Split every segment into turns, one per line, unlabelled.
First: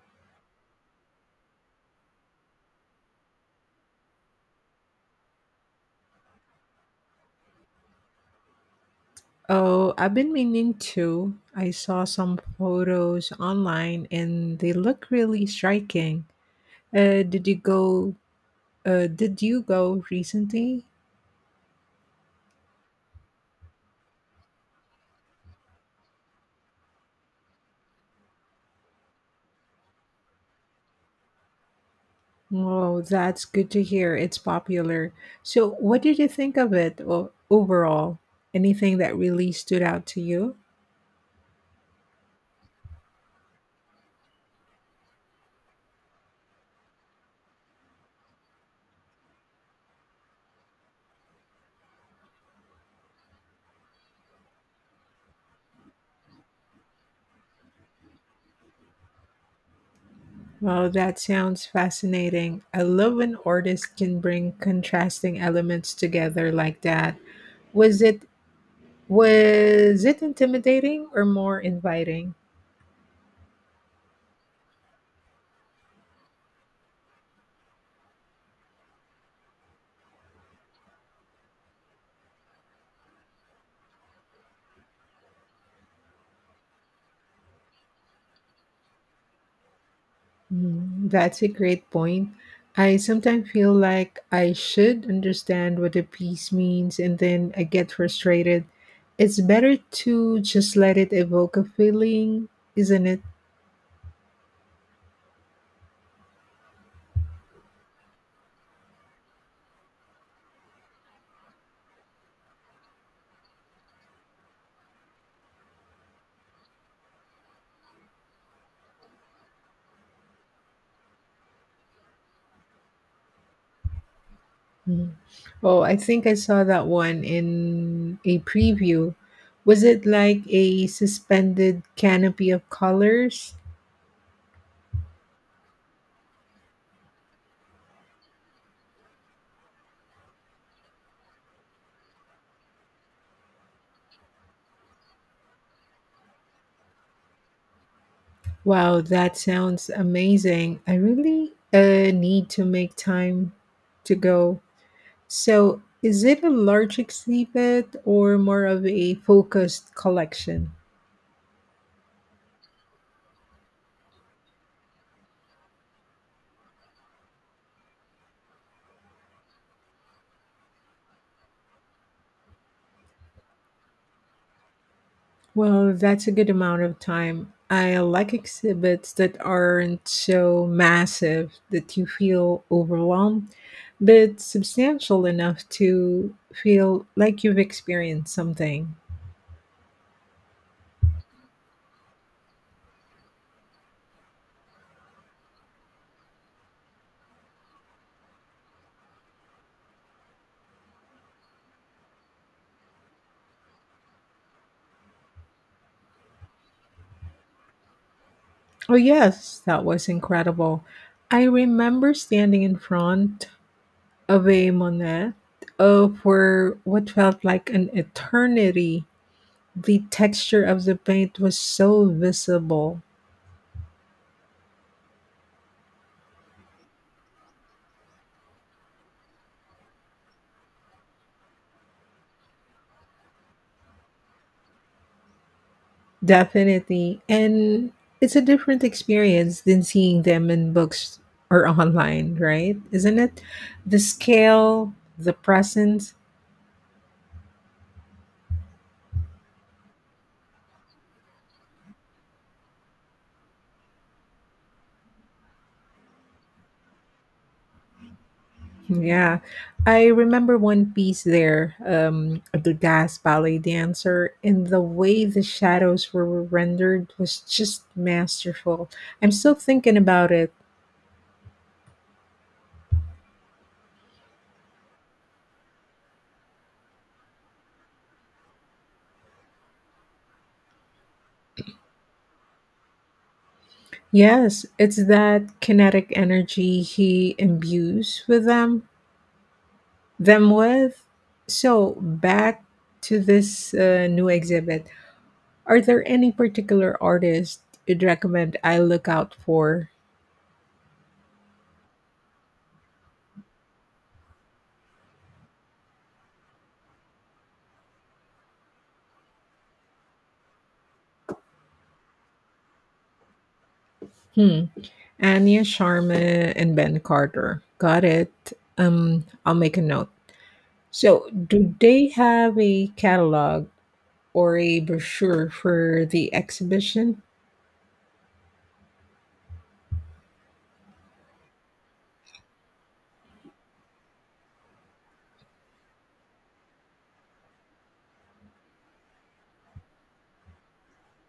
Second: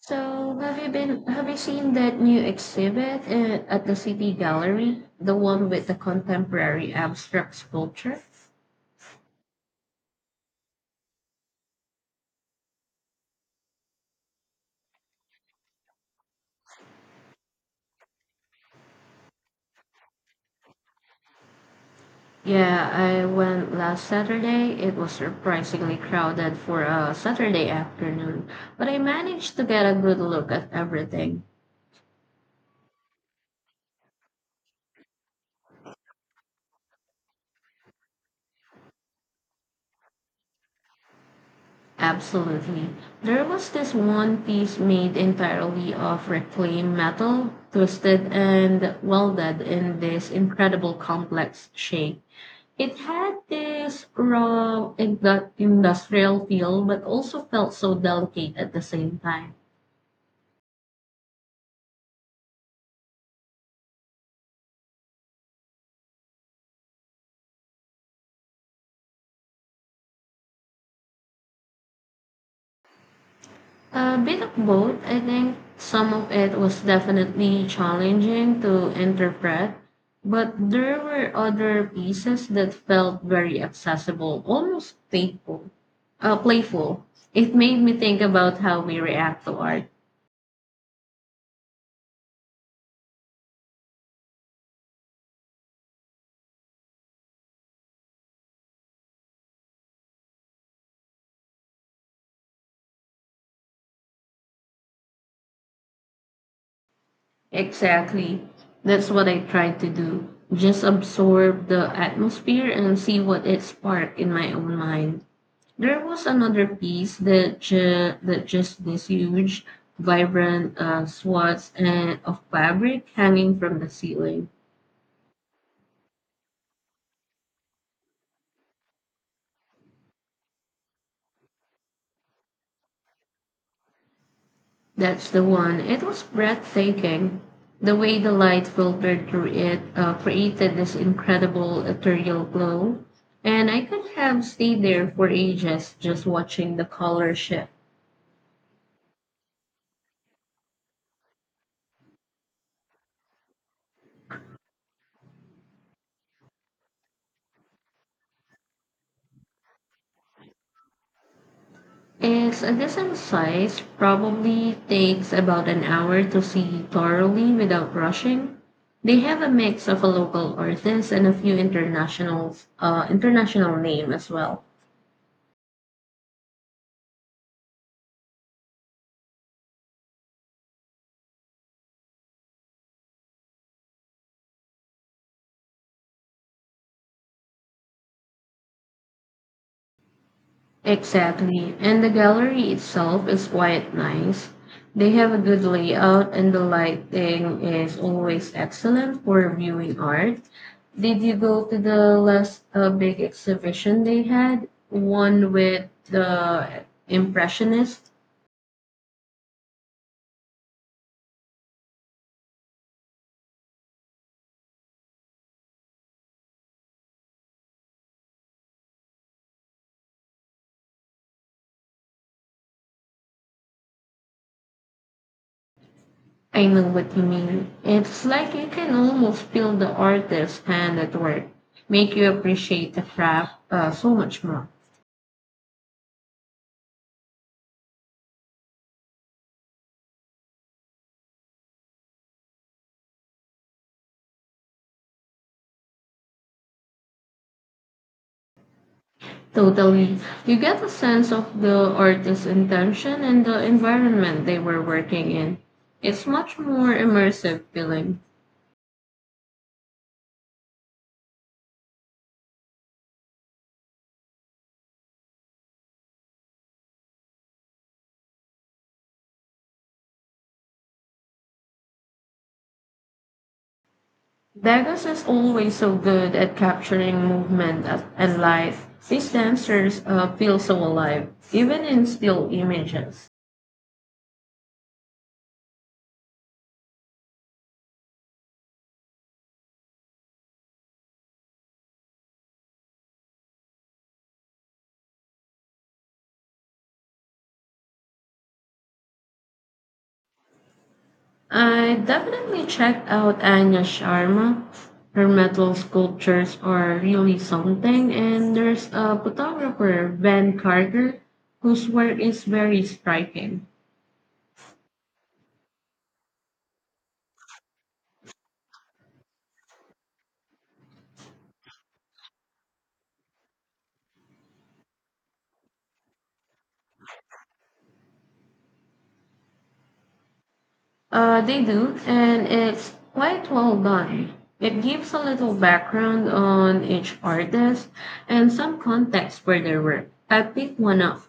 So, have you seen that new exhibit at the City Gallery, the one with the contemporary abstract sculpture?
Oh, I've been meaning to. I saw some photos online and they look really striking. Uh, did you go did you go recently?
Yeah, I went last Saturday. It was surprisingly crowded for a Saturday afternoon, but I managed to get a good look at everything.
Oh, that's good to hear. It's popular. So, what did you think of overall? Anything that really stood out to you?
Absolutely. There was this one piece made entirely of reclaimed metal, twisted and welded in this incredible complex shape. It had this raw industrial feel, but also felt so delicate at the same time.
Wow, that sounds fascinating. I love when artists can bring contrasting elements together like that. Was it, was it intimidating or more inviting?
A bit of both, I think. Some of it was definitely challenging to interpret, but there were other pieces that felt very accessible, almost playful. Uh, playful. It made me think about how we react to art.
Mm, that's a great point. I sometimes feel like I should understand what a piece means, and then I get frustrated. It's better to just let it evoke a feeling, isn't it?
Exactly. That's what I try to do. Just absorb the atmosphere and see what it sparked in my own mind. There was another piece that just this huge, vibrant swaths and of fabric hanging from the ceiling.
Mhm. Oh, I think I saw that one in a preview. Was it like a suspended canopy of colors?
That's the one. It was breathtaking. The way the light filtered through it created this incredible ethereal glow, and I could have stayed there for ages just watching the color shift.
Wow, that sounds amazing. I really need to make time to go. So, is it a large exhibit or more of a focused collection?
It's a decent size, probably takes about an hour to see thoroughly without rushing. They have a mix of a local artist and a few international name as well.
Well, that's a good amount of time. I like exhibits that aren't so massive that you feel overwhelmed, but substantial enough to feel like you've experienced something.
Exactly. And the gallery itself is quite nice. They have a good layout and the lighting is always excellent for viewing art. Did you go to the last big exhibition they had? One with the Impressionists?
Oh, yes, that was incredible. I remember standing in front of a Monet for what felt like an eternity. The texture of the paint was so visible.
I know what you mean. It's like you can almost feel the artist's hand at work, make you appreciate the craft so much more.
Definitely. And it's a different experience than seeing them in books or online, right? Isn't it? The scale, the presence.
Totally. You get a sense of the artist's intention and the environment they were working in. It's much more immersive feeling.
Yeah. I remember one piece there, of the gas ballet dancer, and the way the shadows were rendered was just masterful. I'm still thinking about it.
Degas is always so good at capturing movement and light. These dancers feel so alive, even in still images.
Yes, it's that kinetic energy he imbues with them them with. So back to this new exhibit. Are there any particular artists you'd recommend I look out for?
I definitely checked out Anya Sharma. Her metal sculptures are really something, and there's a photographer, Van Carter, whose work is very striking.
Hmm. Anya Sharma and Ben Carter. Got it. I'll make a note. So, do they have a catalog or a brochure for the exhibition?
They do, and it's quite well done. It gives a little background on each artist and some context for their work. I picked one up.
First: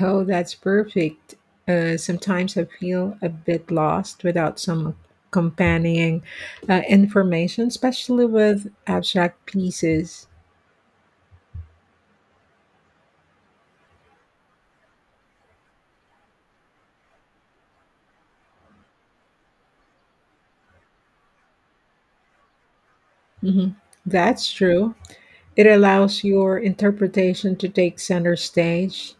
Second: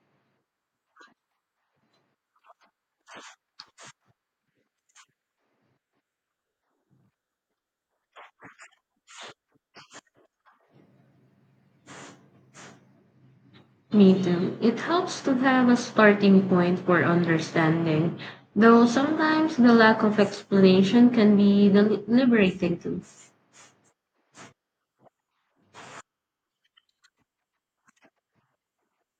Oh, that's perfect. Sometimes I feel a bit lost without some accompanying information, especially with abstract pieces.
Me too. It helps to have a starting point for understanding, though sometimes the lack of explanation can be liberating too.
Mhm. That's true. It allows your interpretation to take center stage.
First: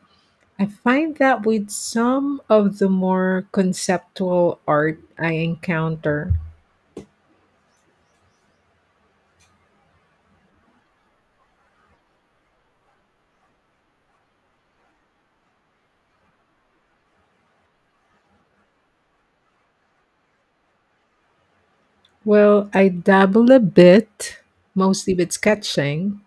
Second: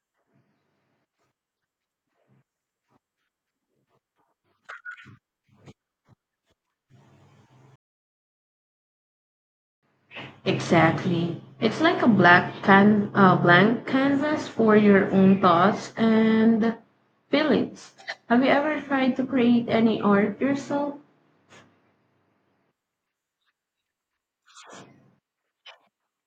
I find that with some of the more conceptual art I encounter.
Exactly. It's like a black can blank canvas for your own thoughts and feelings. Have you ever tried to create any art yourself?
Well, I dabble a bit, mostly with sketching.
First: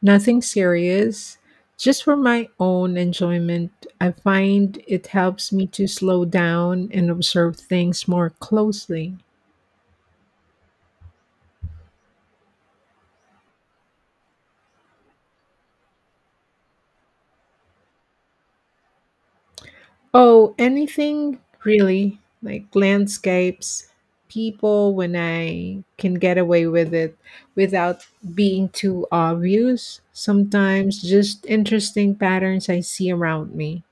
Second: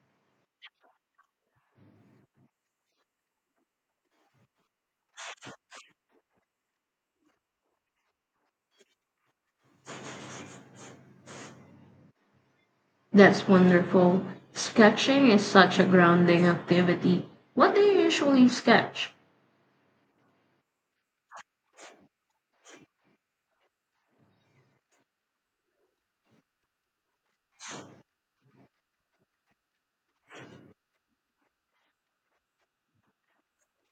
Nothing serious, just for my own enjoyment. I find it helps me to slow down and observe things more closely.
That's wonderful. Sketching is such a grounding activity. What do you usually sketch?
Oh, anything really, like landscapes, people when I can get away with it without being too obvious. Sometimes just interesting patterns I see around me.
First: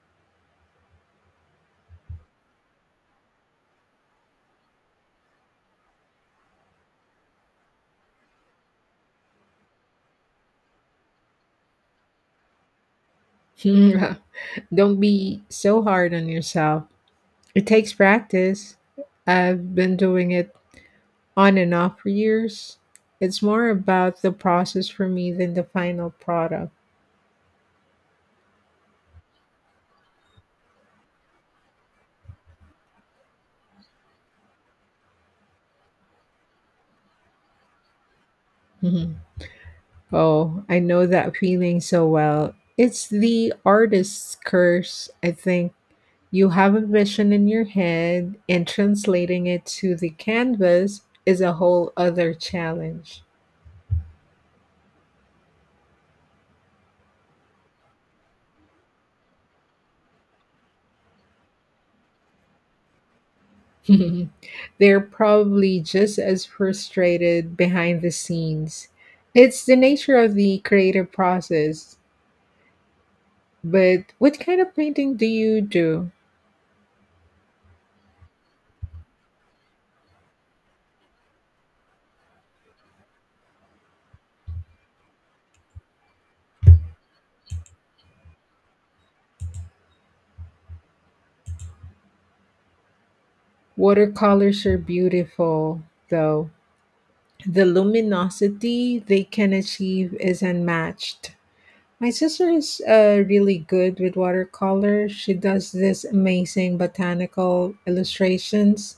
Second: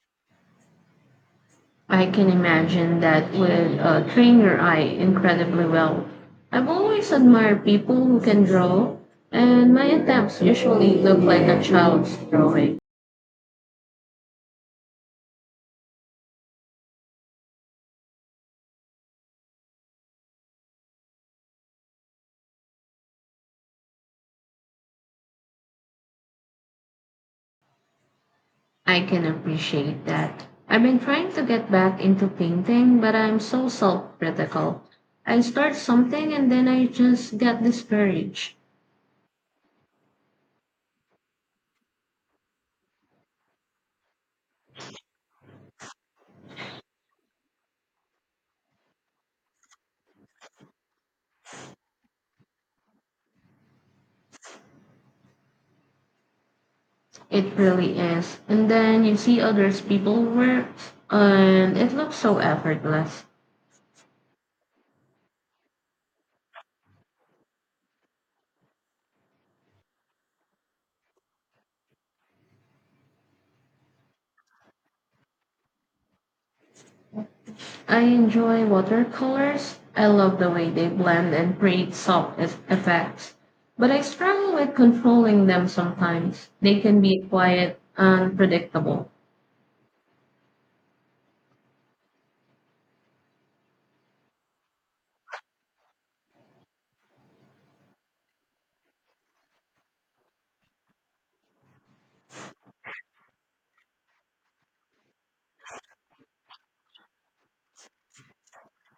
I can imagine that would train your eye incredibly well. I've always admired people who can draw, and my attempts usually look like a child's drawing.
Don't be so hard on yourself. It takes practice. I've been doing it on and off for years. It's more about the process for me than the final product.
I can appreciate that. I've been trying to get back into painting, but I'm so self critical. I start something and then I just get discouraged.
Mhm. Oh, I know that feeling so well. It's the artist's curse, I think. You have a vision in your head, and translating it to the canvas is a whole other challenge.
It really is. And then you see others people work and it looks so effortless.
They're probably just as frustrated behind the scenes. It's the nature of the creative process. But what kind of painting do you do?
I enjoy watercolors. I love the way they blend and create soft effects. But I struggle with controlling them sometimes. They can be quite unpredictable.
Watercolors are beautiful, though. The luminosity they can achieve is unmatched. My sister is really good with watercolor. She does this amazing botanical illustrations.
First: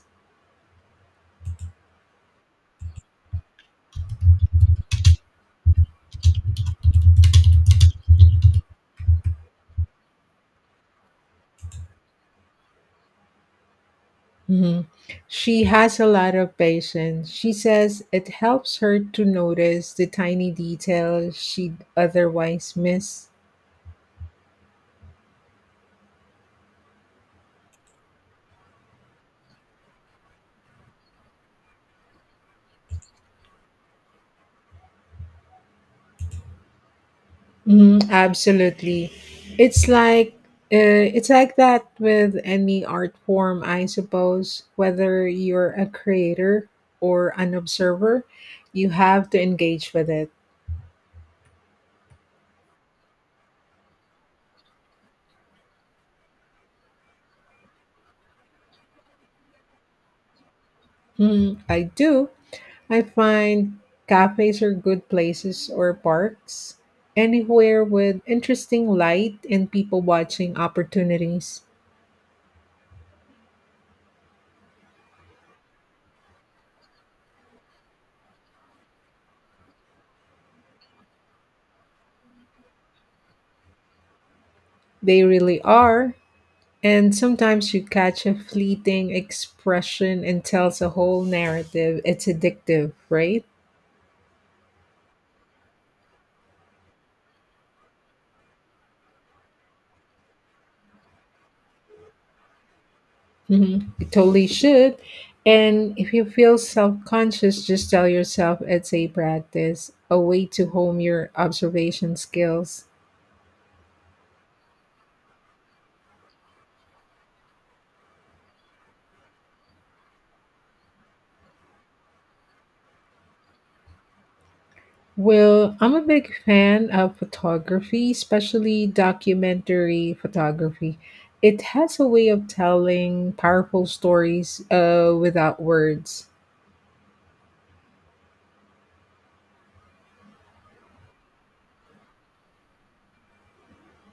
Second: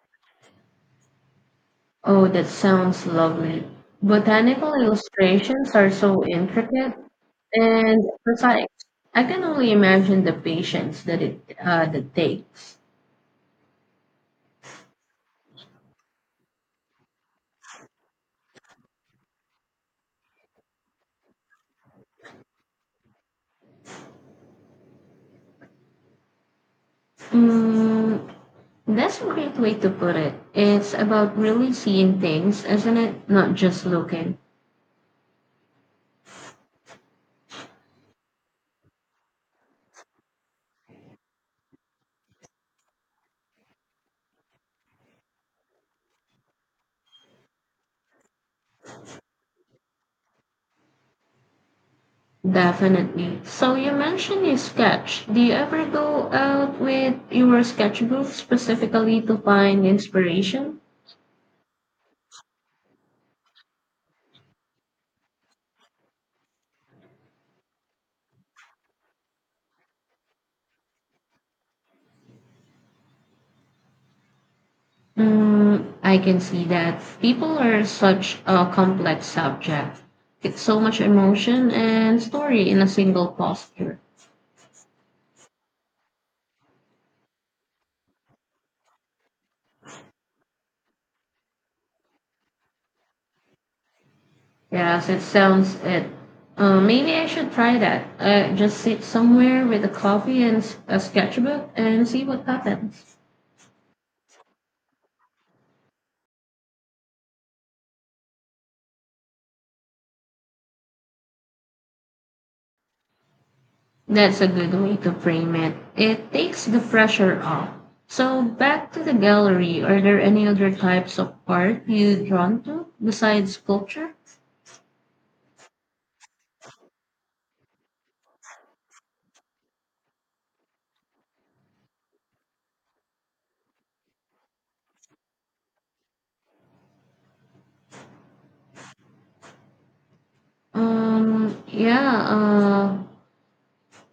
Oh, that sounds lovely. Botanical illustrations are so intricate and precise. I can only imagine the patience that it that takes.
Mhm. She has a lot of patience. She says it helps her to notice the tiny details she'd otherwise miss.
Mm, that's a great way to put it. It's about really seeing things, isn't it? Not just looking.
Mhm, absolutely. It's like it's like that with any art form, I suppose. Whether you're a creator or an observer, you have to engage with it.
Definitely. So you mentioned you sketch. Do you ever go out with your sketchbook specifically to find inspiration?
Mhm, I do. I find cafes are good places, or parks. Anywhere with interesting light and people watching opportunities.
Mm, I can see that people are such a complex subject. It's so much emotion and story in a single posture.
They really are. And sometimes you catch a fleeting expression and tells a whole narrative. It's addictive, right?
Yes, it sounds it. Maybe I should try that. Just sit somewhere with a coffee and a sketchbook and see what happens.
Mm-hmm. You totally should. And if you feel self conscious, just tell yourself it's a practice, a way to hone your observation skills.
That's a good way to frame it. It takes the pressure off. So back to the gallery, are there any other types of art you drawn to besides sculpture?
Well, I'm a big fan of photography, especially documentary photography. It has a way of telling powerful stories without words.
Um, yeah, uh,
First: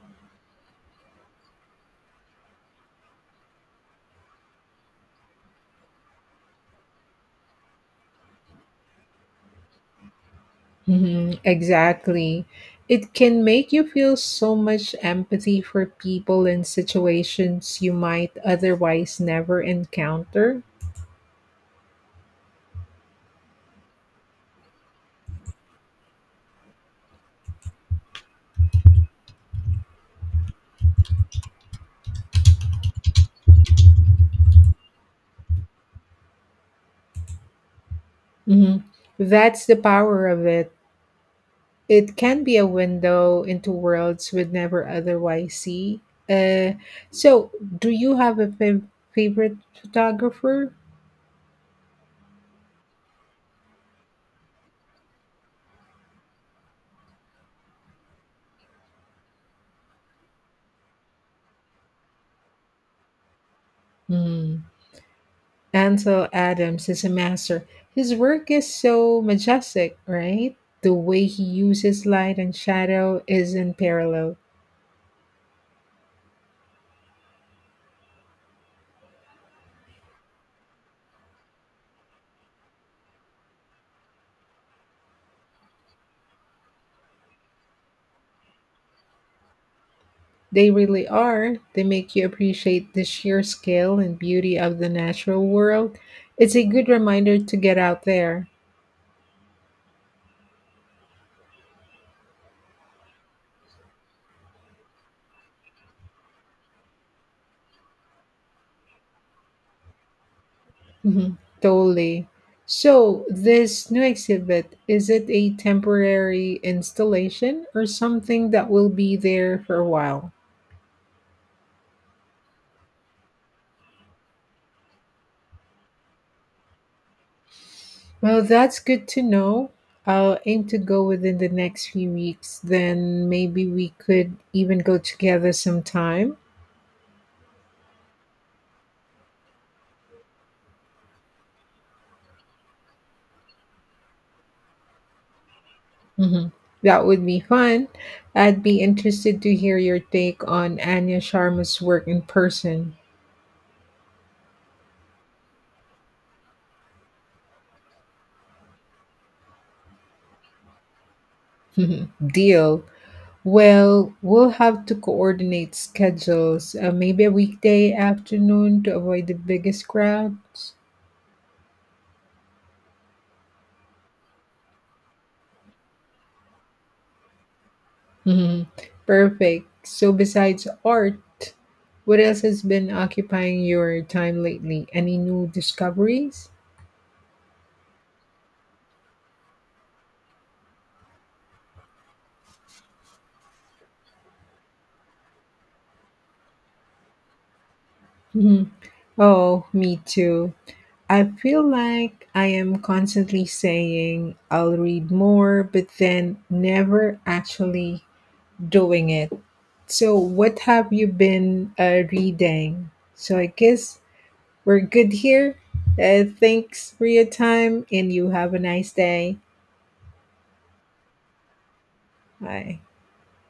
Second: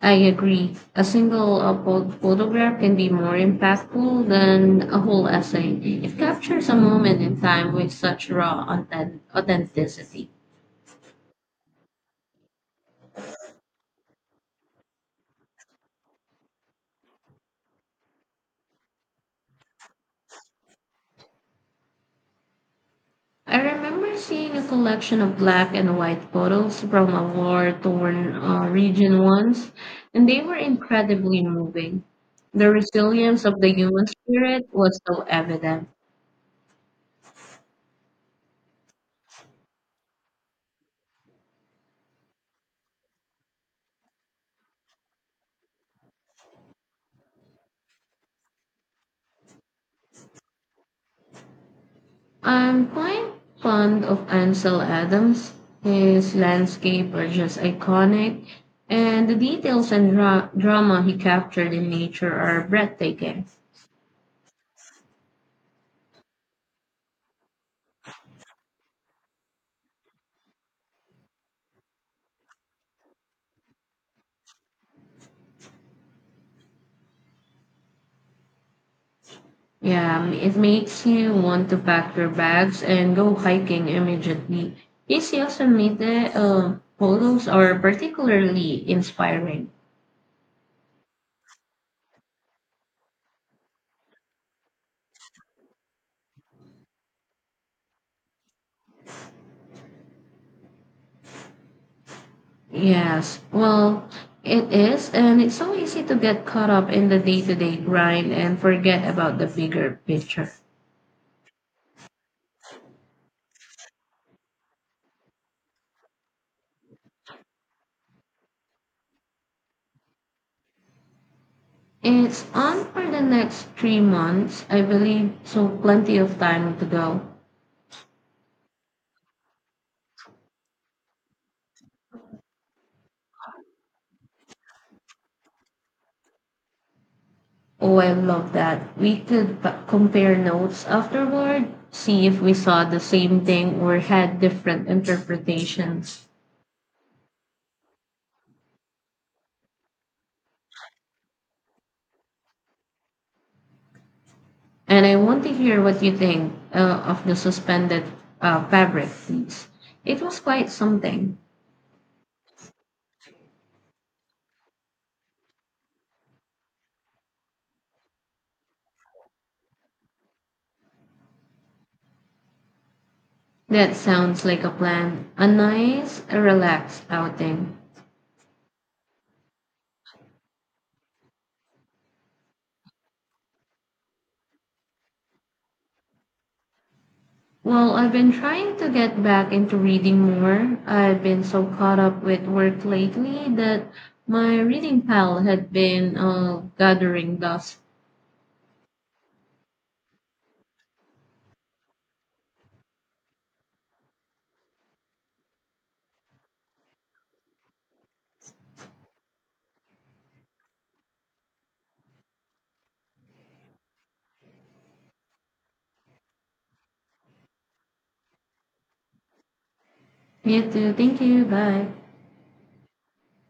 I agree. A single photograph can be more impactful than a whole essay. It captures a moment in time with such raw authenticity.
Mhm, exactly. It can make you feel so much empathy for people in situations you might otherwise never encounter.
I remember seeing a collection of black and white photos from a war-torn region once, and they were incredibly moving. The resilience of the human spirit was so evident.
Mhm. That's the power of it. It can be a window into worlds we'd never otherwise see. Uh, so, do you have a favorite photographer?
I'm quite fond of Ansel Adams. His landscape are just iconic, and the details and drama he captured in nature are breathtaking.
Hmm. Ansel Adams is a master. His work is so majestic, right? The way he uses light and shadow is unparalleled.
Yeah, it makes you want to pack your bags and go hiking immediately. These Yosemite photos are particularly inspiring.
They really are. They make you appreciate the sheer scale and beauty of the natural world. It's a good reminder to get out there.
Yes, well, it is, and it's so easy to get caught up in the day to day grind and forget about the bigger picture.
Mhm, totally. So, this new exhibit, is it a temporary installation or something that will be there for a while?
It's on for the next 3 months, I believe, so plenty of time to go.
Well, that's good to know. I'll aim to go within the next few weeks. Then maybe we could even go together sometime.
Oh, I love that. We could compare notes afterward, see if we saw the same thing or had different interpretations.
Hmm. That would be fun. I'd be interested to hear your take on Anya Sharma's work in person.
And I want to hear what you think of the suspended fabric, please. It was quite something.
Deal. Well, we'll have to coordinate schedules. Maybe a weekday afternoon to avoid the biggest crowds.
That sounds like a plan. A nice, relaxed outing.
Mhm. Perfect. So, besides art, what else has been occupying your time lately? Any new discoveries?
Well, I've been trying to get back into reading more. I've been so caught up with work lately that my reading pile had been gathering dust.
Mhm. Oh, me too. I feel like I am constantly saying I'll read more, but then never actually doing it. So, what have you been reading? So, I guess we're good here. Thanks for your time, and you have a nice day.
Me too. Thank you. Bye.
Bye.